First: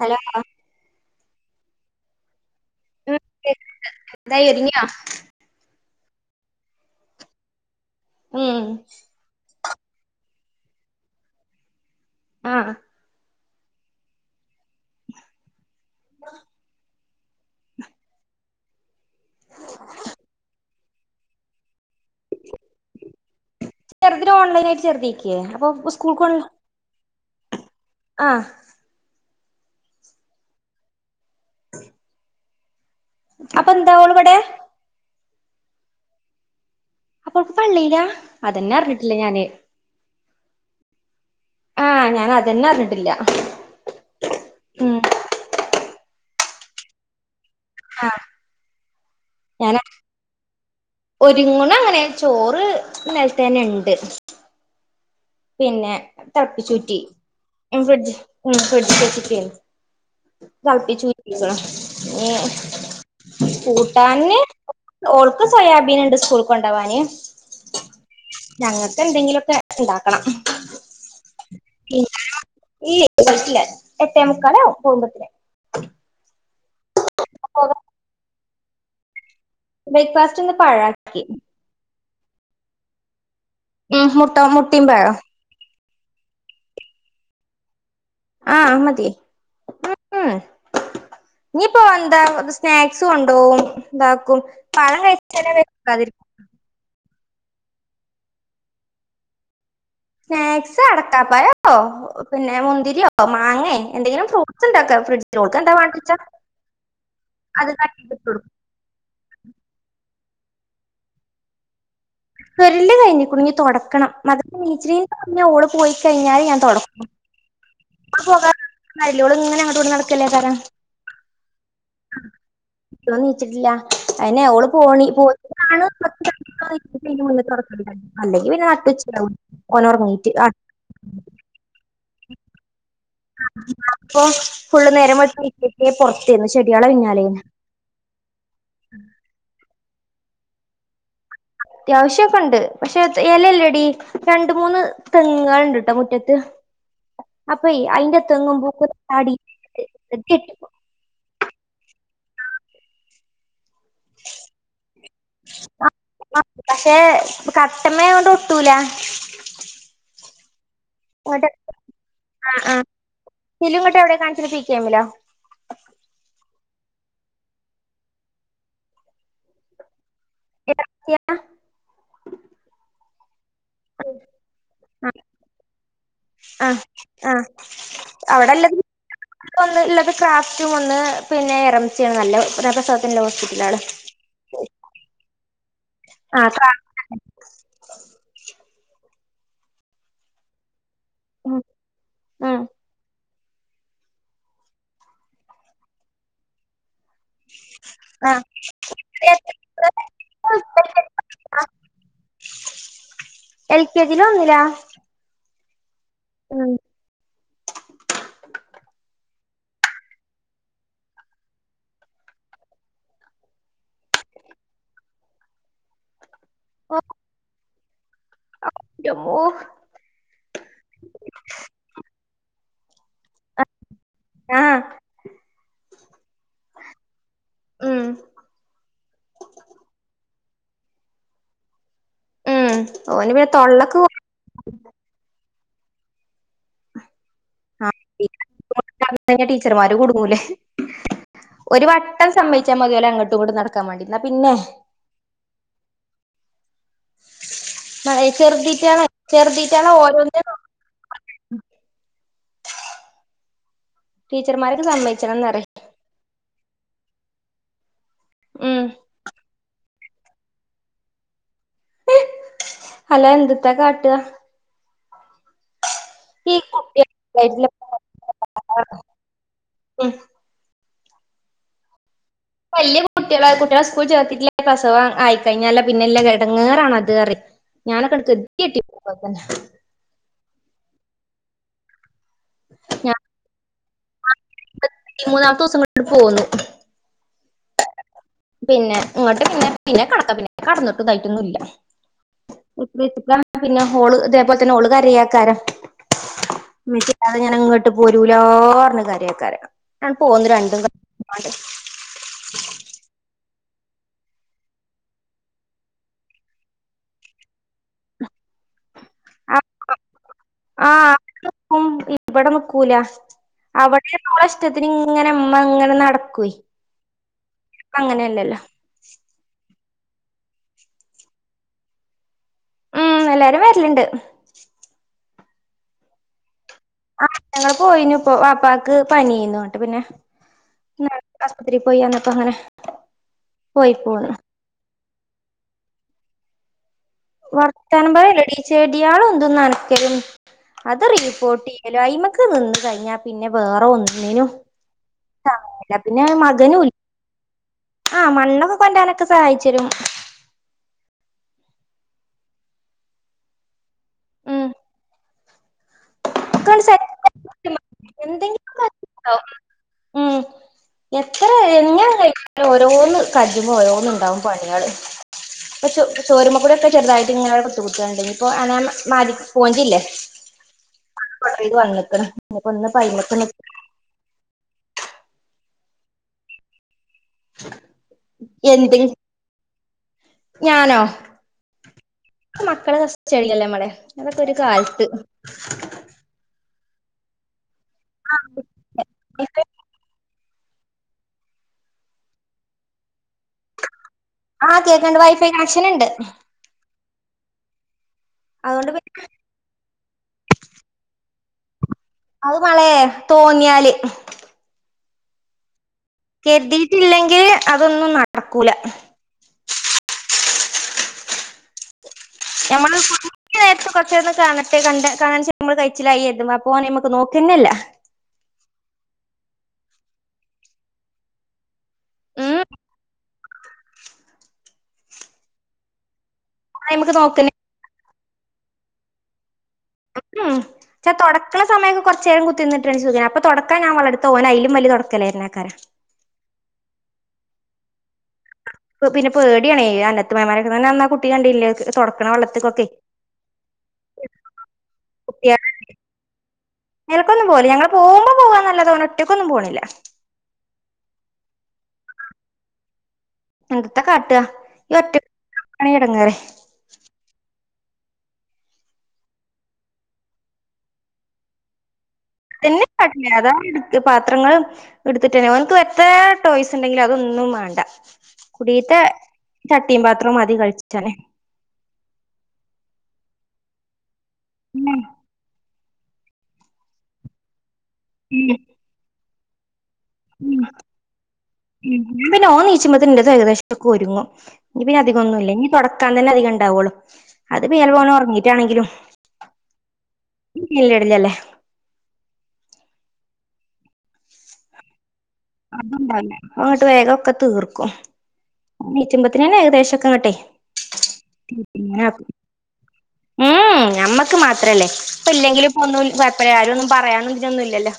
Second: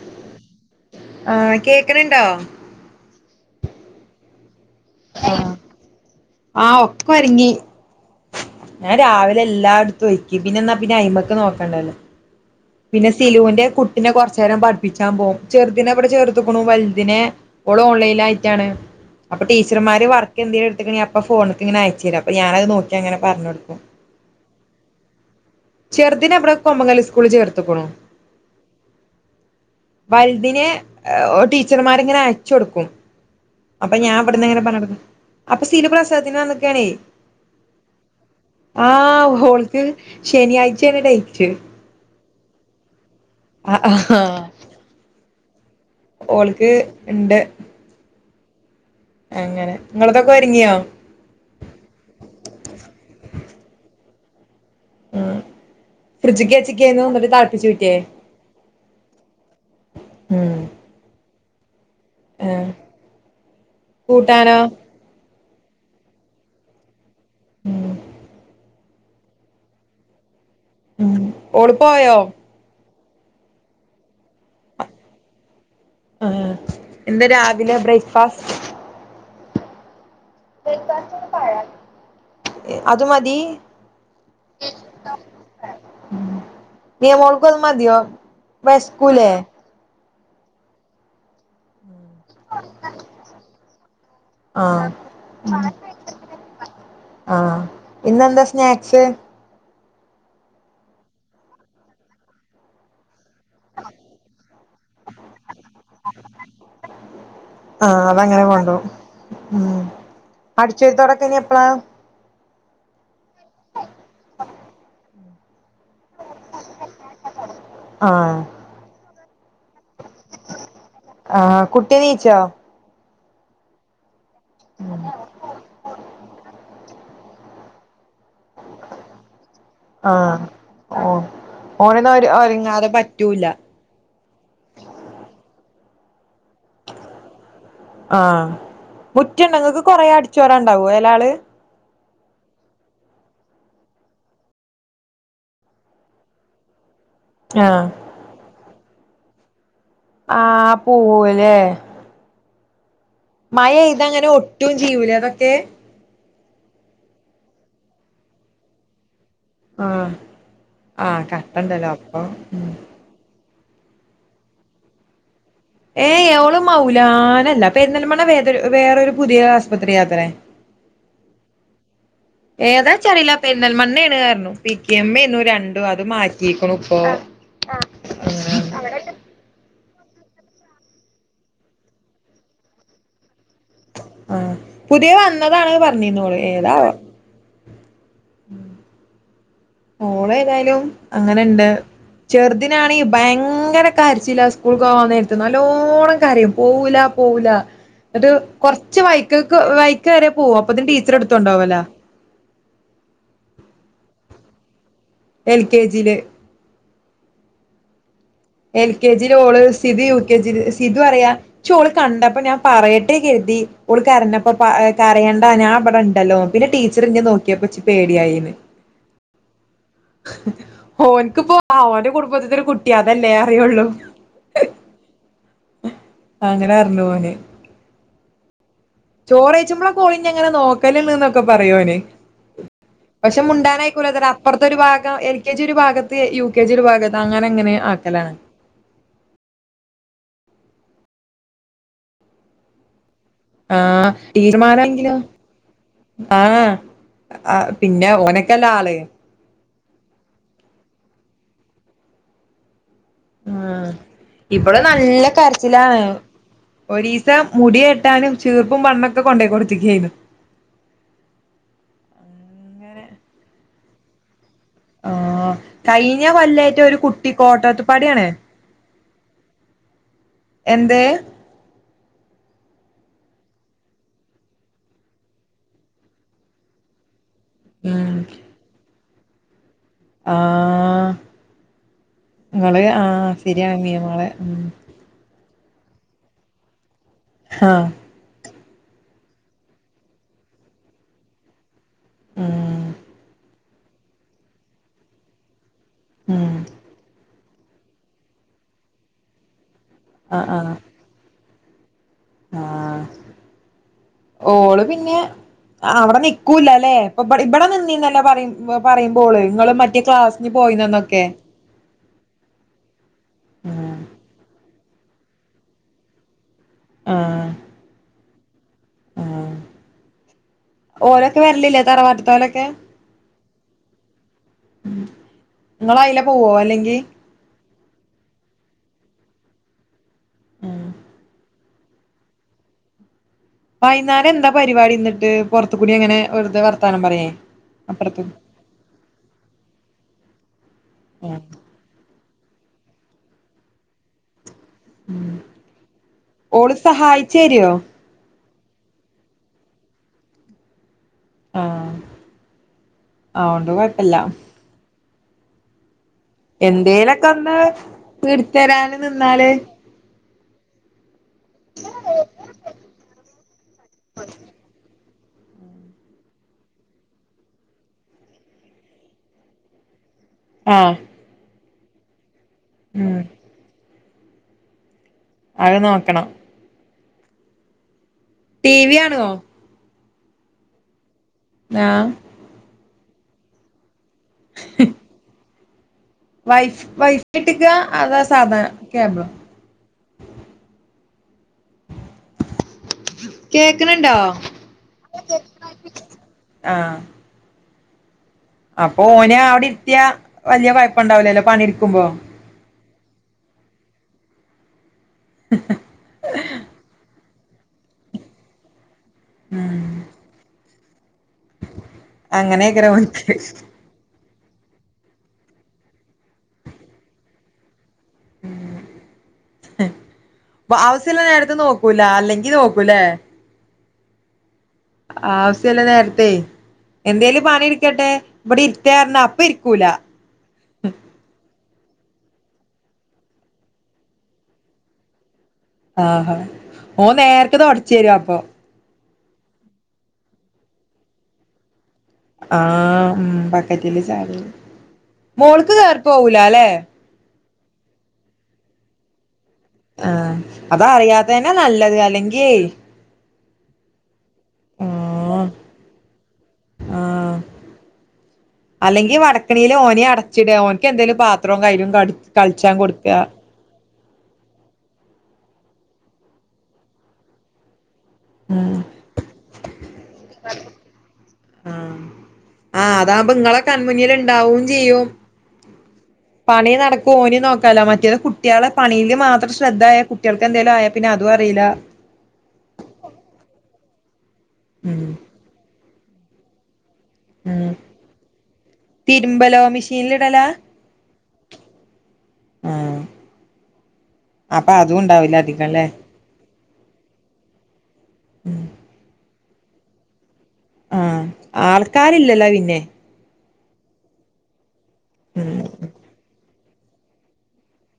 Hello ആഹ് കേക്കണ് ണ്ടോ എന്തായി ഒരുങ്ങിയോ? ആ ആ ഒക്കൊരുങ്ങി ഉം ഞാൻ രാവിലെ എല്ലായിടത്തും ഒരുക്കി പിന്നെന്നാ പിന്നെ അയിമക്ക് നോക്കണ്ടല്ലോ ആഹ് പിന്നെ സിലൂന്റെകുട്ടിനെ കൊറച്ചേരം പട്‌ പ്പിച്ചാൻ പോവും ചെർതിനെവിടെ ചേർത്ത്ക്ക്‌ണു വലുതിനെ ഓൾ ഓൺലൈൻ ആയിട്ടാണ് അപ്പൊ ടീച്ചർമാര് വർക്കന്തേലും എടുത്തുക്കണെങ്കി അപ്പൊ ഫോണേക്കങ്ങനെ അയച്ചേരും അപ്പൊ ഞാനത് നോക്കി അങ്ങനെ പറഞ്ഞൊടുക്കും- ചെറുതിന് ഓൺലൈൻ ആയിട്ട് ചെറുതീരിക്കേ അപ്പൊ ഉസ്കൂൾക്ക്- ചെറുതിനെ ഇവിടെ കൊമംഗലി സ്കൂളിൽ ചേർത്തുക്കണു ആഹ- വലുതിനെ ടീച്ചർമാർങ്ങനെ അയച്ച കൊടുക്കും- എന്താ അപ്പൊ ഓള് ഞാൻ ഇവിടെ അവിടുന്ന് എങ്ങനെ പറഞ്ഞു കൊടുക്കും അപ്പൊ സീപ പ്രസവത്തിനാണന്ന്- അപ്പൊ ഓൾക്ക് പള്ളീലാ അതന്നെ അറിഞ്ഞിട്ടില്ല ആഹ ഞാന് ഹോളക്ക് ശനിയാഴ്ചണ ഇട- ആഹ ഞാൻ അതന്നെ അറിഞ്ഞിട്ടില്ല- ആഹ് ആഹ് ഉം ഓൾക്ക് ഇണ്ട്- അങ്ങനെ ഞനാ നിങ്ങളതൊക്കെ ഒരുങ്ങിയോ ഒരുങ്ങുണ് അങ്ങനെ ചോറ് ന നുണ്ട് - ഉം പിന്നെ ഫ്രിഡ്ജ്ക്ക് തളപ്പി ചുറ്റി വെച്ചക്കായിരുന്നു എന്നിട്ട് തളപ്പിച്ച് ഊറ്റിയേ ഫ്രിഡ്ജ ഉ ഫ്രിഡ്ജി കേറ്റി വച്ചിട്ട- ഉം തെളപ്പിച്ചുറ്റിയിരിക്കണ്- ആഹ് ങ് കൂട്ടാൻ കൂട്ടാനോ ഓക്ക ഓൾക്ക്- സോയാബീൻ ഉണ്ട് സ്കൂൾ കൊണ്ടവാാന് ഉം ഞങ്ങൾക്ക് എന്തെങ്കിലുമൊക്കെ ഉണ്ടാക്കണം ഉ എളപ്പയോ ഈ എട്ടേ മുുക്കാളെ കുമ്പത്തിലേ ആ എന്താ രാവിലെ ബ്രേക്ക്ഫാസ്റ്റ് ബ്രേക്ക്ഫാസ്റ്റ്ന്ന് പാഴാക്കി അത് മതി ഉം മുട്ട മുട്ടിയമ്പഴ മഴക്കൽ മതിയോ ആഹ അ മതി വെശക്കൂലേ ഇനിയിപ്പോൊ എന്താ സ്നാക്സും ഉണ്ടോും ഉണ്ടാക്കും ആഹ് പളം കഴിച്ചെ വക്കാതിരിക്ക ആഹ ഇന്നെന്താ സ്നാക്സ് സ്നാക്സ് അടക്കാപ്പായോ പിന്നെ മുന്തിരിയോ മാങ്ങേ എന്തെങ്കിലും ഫ്രൂട്ട്സ് ഉണ്ടാക്ക ഫ്രിഡ്ജിലോൾക്ക എന്താ വാിച്ച ആഹ അതങ്ങനെ കൊണ്ട ഉം അടിച്ചേരുത്തോടൊക്കെ ഇനി എപ്പഴാ കരല് കഴിഞ്ഞി കുടുങ്ങി തുടക്കണം മത നീച്ചിലീ പറഞ്ഞ ഓള് പോയി കഴിഞ്ഞാല് ഞാൻ തുടക്കും. ഓൾ ആഹ് പോകാഞ്ഞാൽ അങ്ങട്ടും ഇങ്ങട്ടും ങ്ങനെ നടക്കും ക്കല്ല കാരം ആഹ കുട്ടിയ നീച്ചോ ന്ന നീച്ചിട്ടില്ല അന്നേ ഓള് പോണി പോയിട്ടാണ് മുന്ന തുറക്ക അല്ലെങ്കിൽ പിന്നെ നട്ടുച്ച ആഹ ഓ ഓനന്ന ഒര്ങ്ങാതെ പ്പൊ ഫുള്ള് നേരംട്ട പറത്തന്ന് ചെടികളെ പിന്നാലേന്ന് ആഹ മുറ്റുണ്ടെങ്കക്ക് കൊറെേ അടിച്ചോര ഉണ്ടാവൂ അലാള് അത്യാവശ്യംൊക്കെ ഉണ്ട് പക്ഷെ ഇലല്ലേടി രണ്ട മൂന്ന് തെങ്ങുണ്ട് ട്ടോ മുറ്റത്ത് അപ്പൊ ആഹ് അയിന്റെ തെങ്ങും പൂക്ക ചാടി ആഹ് പോവ അല്ലേ മഴ ഇതങ്ങനെ ഒട്ടും ചെയ്യൂലേ അതൊക്കെ പക്ഷെ കട്ടമ്മൊണ്ട് ഒട്ടൂല ആഹ ഇങ്ങട്ട് കട്ടണ്ടല്ലോ അപ്പൊ ഉ ചിലുങ്ങോട്ട എവിടെ കാണസരിപ്പിക്കുകമിലോ ഏ് അവള് മൗലാനല്ല അപ്പൊ എാലും വേ വ വേറരു പുതിയ ആസ്പത്രി യാത്രേ ഏത ചരി ലക്ക തെണ്ന്നൽമണ്ണ ആണ് കാരണു പി ക എമ്മ എന്നും രണ്ടും അത് മാറ്റിക്കണ ഇപ്പൊ അവിടെല്ല ക്രാഫ്റ്റും ഒന്ന് പിന്നെ ഇറമിച്ചിയാണ് നല്ല പ്രസവത്തിൻ്റെ വസ് ആഹ പുതിയ വന്നതാണ് പറഞ്ഞന്നോളു ആഹ് ഏതാ ഓള ഏതായാലും ഉം അങ്ങനെണ്ട് ഉം ചെറുത്തിനാണെങ്കിൽ ഭയ അങ്ങനൊ കരിച്ചില്ല സ്കൂൾ പോവാന്ന നേരത്ത് നല്ലോണ്ണം കരയും പോവൂല പോവൂല ഒരു ആഹ് കുറച്ച് വൈ വൈക്ക് വരെ പോവുംും അപ്പൊ ഇതിന്റെ ടീച്ചർ എടുത്തണ്ടാവല്ല എൽ കെ ജില ഒന്നില്ല എൽ കെ ജിയിലെ എൽ കെ ജി ഓള് സി യു കെ ജി സിത് പറയാ പ ഓള് കണ്ടപ്പോ ഞാൻ പറയട്ടേക്ക എ ഉൾ കരഞ്ഞപ്പോ കരെണ്ട ഞാൻ ബടെ ടെണ്ടല്ലോ പിന്നെ ടീച്ചറി ഇ നോക്കിയപ്പോ ന്റെ അമ്മോ ഓനക്ക്പ്പോ ഓന്റെ കുടുംബത്തിത്തെ ഒരു കുട്ടി ട്ട അതല്ലേ അറിയുള്ളൂ ആഹ് അങ്ങനെ അറിഞ്ഞു പോനെ ഉം ചോറയച്ചുമ്പളാ കോളിഞ്ഞ എങ്ങനെ നോക്കലന്നൊക്കെ പറയോനെ ഉം ഓന് പക്ഷെ പിന്നെ മുണ്ടാനൻ തൊള്ളക്ക് ആയിക്കൂലതെ അപ്പുറത്തെ ഒരു ഭാഗം എൽ കെ ജി ഒരു ഭാഗത്ത് യു കെ ജി ഒരു ഭാഗത്ത് അങ്ങനെ അങ്ങനെ ആ ആക്കലാണ് ടീച്ചർമാര് ലെ ഒരു വട്ടം സമ്മവച്ചാൽ മതിപലെ അങ്ങോട്ട് ആഹ തീരുമാനങ്കിലോ ആഹ ആ പിന്നെ ഓനക്കല്ല ആള് ട്ട ഓര ഉം ഇവിടെ നല്ല സമ്മയിച്ചണംന്നറിം കരച്ചിലാണ് ഒരീസ മുടിെട്ടാനും ചീർപ്പും ഉം പണ്ണൊക്കെ കൊണ്ട പോോയി കൊടുത്തക്കുകായിരുന്നു അല എന്തത്താ കാട്ടുക ആഹ കഴിഞ്ഞ കൊല്ലായിറ്റ ഒരു കുട്ടി കുട്ടികളായിട്ടില്ല കോട്ടത്ത്ുപ്പാട ആണേ ആഹ [inaudible] വല്ിയ കുട്ടികള കുട്ടികളെ സ്കൂൾ ചേർത്തിട്ട കസവം ആയിക്കഴിഞ്ഞാല പിന്നെല്ല കിടങ്ങറാണ് അത്റി ഞാനൊക്കട ക കട്ടി തന്നെ ആഹ നിങ്ങള് ഞാൻ ആഹ ശരിയാ നളെ ഉ മൂന്നാമത്തെ ദിവസം കട്ട് പോന്നു ആഹ പിന്നെ ഇങ്ങോട്ട് പിന്നെ പിന്നെ കടക്ക പിന്നെ കടന്നിട്ട് ഇതായിട്ടൊന്നും ഇല്ല ഉം ഇത്ര ഇത്ര പിന്നെ ഹോള് അതേപോലെ തന്നെ ഹോള്ുകാര ആക്കാര ഉം മിസിതെ ഞാൻ ഇങ്ങോട്ട് പോരൂലഞ്ഞ കാര്ക്കാര ഞാൻ പോുന്നു രണ്ട ദിവസ ആഹ [inaudible] ഓള് പിന്നെ അവിടെ നിിക്കൂലല്ലേ ഇപ്പ ഇവിടെ നിന്ദീന്നല്ല പറയും പറയുമ്പോള് ആ നിങ്ങള് മറ്റേ ക്ലാസ്സിന് ആഹ് പോയിുന്നന്നൊക്കെ നിക്കും ഇവിടെ നക്കൂല അവിടെ നോ ഇഷ്ടത്തിന് ഇങ്ങനെ അമ്മ ഇങ്ങനെ നടക്കൂ ആഹ് അങ്ങനെയല്ലല്ലോ ഓരൊക്കെ വരലില്ലേ തറവാട്ടത്തനൊക്കെ ഉം എല്ലാരും വരലണ്ട് നിങ്ങ അയില പോവോ അല്ലെങ്കി ഞങ്ങള്ൾ പോയിു ഇ വാപ്പാക്ക് പനി ചെയുന്നണ്ട് പിന്നെ ഉം അത്തിരി പോയിന്നപ്പ അങ്ങനെ പോയി വൈകുന്നേരം പോന്ന് എന്താ പരിപാടി എന്നിട്ട് പുറത്ത കൂടി അങ്ങനെ വെുെ വ വർത്താനം പറയല്ലെടീ ചെടിയാള എന്തും നനക്കും അത് ഉം റീപ്പോർട്ട് ചെയ്യലോ അയി്മക്ക് നിന്ന കഴിഞ്ഞാ പിന്നെ വേറെ ഒന്നിനു ഉം പിന്നെ ഓള് മകനും സഹായിച്ചേരോ ആഹ് മണ്ണും കൊണ്ടാനൊക്കെ സഹായിച്ച് തരും ആഹ് അതോണ്ട് കുഴപ്പില്ല ഉം എന്തേലൊക്കെ ഒന്ന് എന്തെങ്കിലും തീർത്തരാന് നിന്നാല് ഉം എത്ര എങ്ങനെ കഴിക്ക ഓരോന്ന് കഴിയുമ്പോ ഓരോന്ന് ഇണ്ടാവും പണികള് [inaudible] ഇപ്പ ചോരുമ്മെ കൂടെ ഒക്കെ ചെറുതായിട്ട് ഇങ്ങനവിടെ കുത്ത് കുത്ത്ണ്ട് ഇപ്പോ അനമാ സ്പോഞ്ചില്ലേ ആഹ് സ്‌ക്രബർ വാങ്ങിയേക്കണ് ഇപ്പ ഇന്നിപ്പം ഉം അയ്മേക്ക് അത് നോക്കണം [inaudible] ടി വി എന്തെ കാണുവോ ഞാനോ [unintelligible] മക്കളെ [unintelligible] ല്ല്യല്ലൊമ്മളെ അതൊക്കെ ഒരു കാലത്ത് വൈഫ് വൈഫൈട്ടിക്ക അതോ സാദാ കേബിളോ കേക്ക്ണ് ണ്ടോ ആഹ് കേക്ക്ണ്ട് വൈഫൈ കണക്ഷൻ ഇണ്ട് ആഹ് അതുകൊണ്ട് അപ്പൊ പിന്നെ ഓനെ അവിടെ ഇരുത്തിയ വലിയ കൊയപ്പണ്ടാവുലല്ലോ പണി ഇട്ക്കുമ്പോ അത് മളേ തോന്നിയാല് കെരുതിയിട്ടില്ലെങ്കില് അതൊന്നും നടക്കൂല മ് അങ്ങനെയ്ക്കാരം ഞമ്മള് [unintelligible] ഓൻക്ക് നേരത്ത് [unintelligible] കാണട്ടെ കണ്ട കാണ്ച്ച നമ്മള് കയ്ച്ചിലായി കര്തും അപ്പൊ ഓന് അയ്മക്ക് നോക്കന്നെ ല്ല ആവസ്യം ഇള്ള നേരത്ത് നോക്കൂല അല്ലെങ്കി ഉം നോക്കലും ലേ ആവസ്യല്ല നേരത്തെ ഓന് അയ്മക്ക് എന്തേലും നോക്കന്നെ പണി ഇട്ക്കട്ടെ ഇവിടെ ഇര്ക്കേപറഞ്ഞാ അപ്പ ഇര് [unintelligible] ചാ തൊടക്കാ സമയ ക്കെ കൊറച്ചേരം കുത്തി ഇരുന്ന്ട്ടാണെങ്കി സുഖാണ് അപ്പോ തൊടയ്ക്കാൻ ഞാൻ വള്ളട്ത്താ ഓൻ അയ്ലും വല്യ തൊടയ്ക്കലേരനാ ആഹ് ഹാ ഓന് നേരക്ക് തൊടച്ചേരും അപ്പൊ ഇപ്പ പിന്നെ പേടിയാണേ അന്നത്ത് മേമാൻ്റെ ക്കന്ന് ആ കുട്ടി കണ്ടില്ലെ ആഹ് ഉം ബക്കറ്റില് ചാടിയെ കുട്ട്യാള് മോള്ക്ക് കേറി പോവൂലാല്ലേ മേലക്കൊന്നും പോവൂല ഞങ്ങള് പോവുമ്പോ പോവാന്നല്ലാതെ ഓന് ഒറ്റക്കൊന്നും പോണില്ല ആഹ് അത് അറിയാതന്നെ നല്ലത് അല്ലെങ്കി എന്തത്ത കാട്ട ഈ ഒറ്റക്ക് [unintelligible] എടങ്ങറ് ആഹ് അല്ലെങ്കി വടക്കണില് ഓനെയും അടച്ചിട ഓന്ക്ക് എന്തേലും പാത്രവും കൈലും കട് [unintelligible] ക്ക് പാത്രങ്ങളും ഇടുത്തിട്ടന്നെ ഓൻക്ക് എത്രേ ടോയ്സ് ഇണ്ടെങ്കിലും അതൊന്നും വാണ്ട ഉം കുടീത്തെ ചട്ടിയും പാത്രം മതി കളിച്ചാന് കൺമുന്നില് ഇണ്ടാവും ചെയ്യും പണിം നടക്കും ഓനെം നോക് കല മറ്റേത് കുട്ടിയാളെ പണിയില് മാത്രം ശ്രദ്ധ ആയ ഇൻ്റെന്നെ ഓൻ നീച്ച്മ്പത്തിന് ഇൻ്റെത് ഏകദേശം ഒക്കെ ഒരുങ്ങും ഇഞ്ഞ് പിന്നെ ഉം അധികമൊന്നുല്ല ഇഞ്ഞി തൊടക്കാൻ തന്നെ അധികം ഉണ്ടാവൊള്ളു അത് ഉം പിന്നെള്ളത് ഓൻ ഒറങ്ങീറ്റാണെങ്കിലും തിരുമ്പലോ മെഷീനിലിടലാ [unintelligible] ല്ല്യല്ലേ ആഹ് അപ്പ അതും ഉണ്ടാവു [unintelligible] അങ്ങട്ട് വേഗൊക്കെ തീർക്കും നീച്ച്മ്പോ ത്തിനന്നെ ഏകദേശൊക്കെ അങ്ങട്ടെ ആഹ് ആൾക്കാരില്ലല്ലോ പിന്നെ ഉം ഞമ്മക്ക് മാത്രല്ലേ ഇപ്പ ഉം ഇല്ലെങ്കിലി ഇപ്പൊ ഒന്നും കൊഴപ്പല്ല ആരും ഒന്നും പറയാനുതിനൊന്നുംല്ലല്ലോ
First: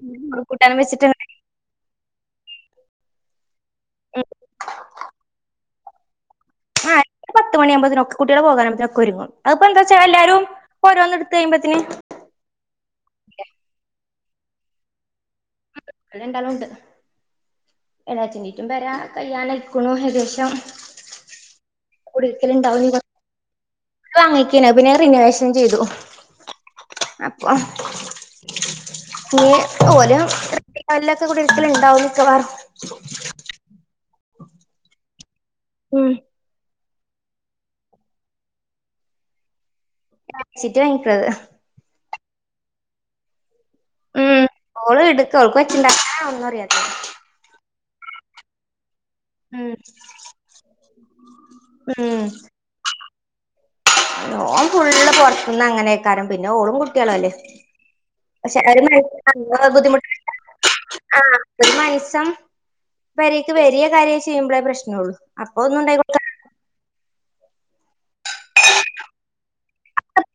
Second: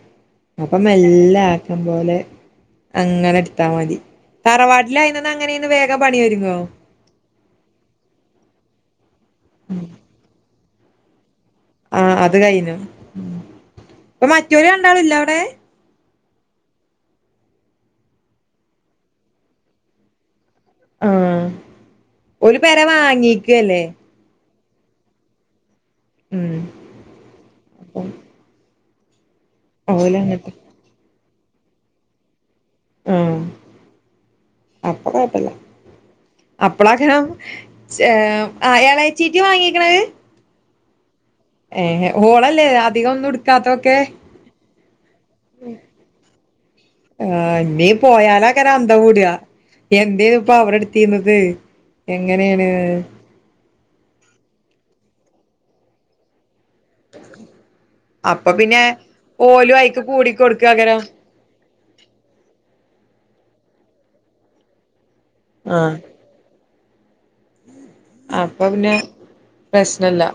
[unintelligible] കൂട്ടാൻ വെച്ച് [unintelligible] അത്പോലെ അങ്ങനെ ഇട്ത്താ മതി തറവാട്ടിലായിന്നന്ന് അങ്ങനെന്ന് വേഗം പണി ഒര് ആ [unintelligible] പത്ത് മണിയാവുമ്പത്തിന് ഒക്കെ കുട്ടിയോള് പോകാനാവുമ്പത്തിന് ഒക്കെ ഒരുങ്ങും അത്പ്പോ എന്താച്ചാ എല്ലാരും ഓരോന്ന് ട് ആഹ് അത് കയ്ഞ്ഞു ഇപ്പൊ മറ്റോ ല് രണ്ടാള് ല്ലേ അവിടെ ഓര് രണ്ടാളും ഉണ്ട് എളേച്ചനീറ്റും പെരാ കയ്യാനയ്ക്ക്ണു ഏകദേശം ആഹ് ഓല് പെര കുടിയിരിക്കലുണ്ടാവും വാ ങ്ങീക്കല്ലേ പിന്നെ അത് പിന്നെ റിനോവേഷൻ ചെയ്തു ഉം അപ്പൊ അപ്പം ഇഞ്ഞ് ഓല് ഇപ്പോലും അങ്ങട്ട് [unintelligible] ലൊക്കെ കുടിര്ക്കല്ണ്ടാവും മിക്കവാറും അപ്പ കൊയപ്പല്ല ഉം അപ്പളാക്കരം ച്ച് ഏ എളേച്ചിറ്റ്വാ വാങ്ങിക്ക്ണത് അഴച്ചിട്ട് വാക്കിത്- ഏഹ് ഹോളല്ലേ അധികം ഒന്നുംടു- കത്തോക്കെ ഉം ഓള് ഇടുക്ക ഓൾക്ക് വെച്ചിണ്ടാക്കാനാ ഒന്നും അറിയാത്ത ആഹനി- പോയാലകലം- എന്താ കൂടിയാ ഉം എന്തേ ഇപ്പ അവിടെ എടുത്തിന്നത് ഉം എങ്ങനെയാണ്- ഓൻ ഫുള്ളും പുറത്തന്ന് അങ്ങനെയൊക്കാരും പിന്നെ ഓളും കുട്ടികള അല്ലേ- അപ്പൊ പക്ഷെ പിന്നെ ഓലും അയിക്ക് ബുദ്ധിമുട്ട കൂടിക്കൊടുക്കാക്കാരം ആ ഒരു മസം- വരെക്ക് വരിയ കാര്യമം ചെയ്യുമ്പോളേ പ്രശ്നമള്ളു അപ്പൊ ഒന്നും ആഹ് ഉണ്ടായികൂടാ- അപ്പൊ പിന്നെ പ്രശ്നല്ല-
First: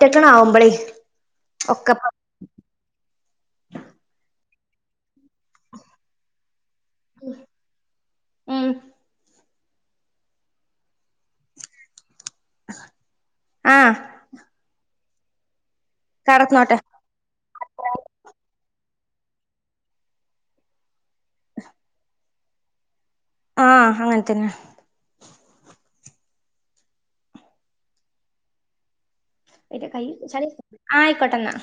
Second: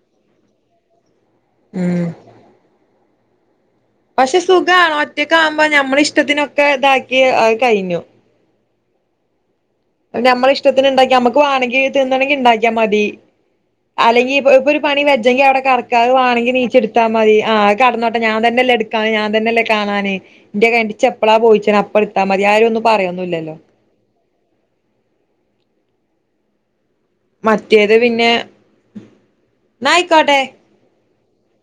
ഒറ്റെക്കണ ആാവുമ്പളേ- ഉം- പക്ഷെ സുഖണോ ഒറ്റക്ക ആവുമ്പോ മ്മള ഇഷ്ടത്തിനൊക്കെ ഇതാക്കി അത് കഴിഞ്ഞു- ഉം ഞമ്മള ഇഷ്ടത്തിന് ഇണ്ടാക്കി നമുക്ക് വാണങ്കി തിന്നാണങ്കി ഇണ്ടാക്കിയ മതി ആ അല്ലെങ്കി ഇപ്പോ ഇപ്പോരു പണി വെച്ചെങ്കി അവിടെ കറ ക്കാവ്ണെങ്കി കടന്നോട്ടെ നീച്ചെടുത്താ മതി ആഹ് കടന്നോട്ടെ ഞാ തന്നല്ലേ എട് ക്കാ ഞാൻ തന്നല്ലേ കാണാന് ഇന്റെ [unintelligible] പോയിച്ച അപ്പടുത്താ മതി ആരും ഒന്നും പറയോ ആഹ് അങ്ങത്തനെ മറ്റേത് പിന്നെ ന്നാ ആയിക്കോട്ടെ [unintelligible] പെട്ടന്ന്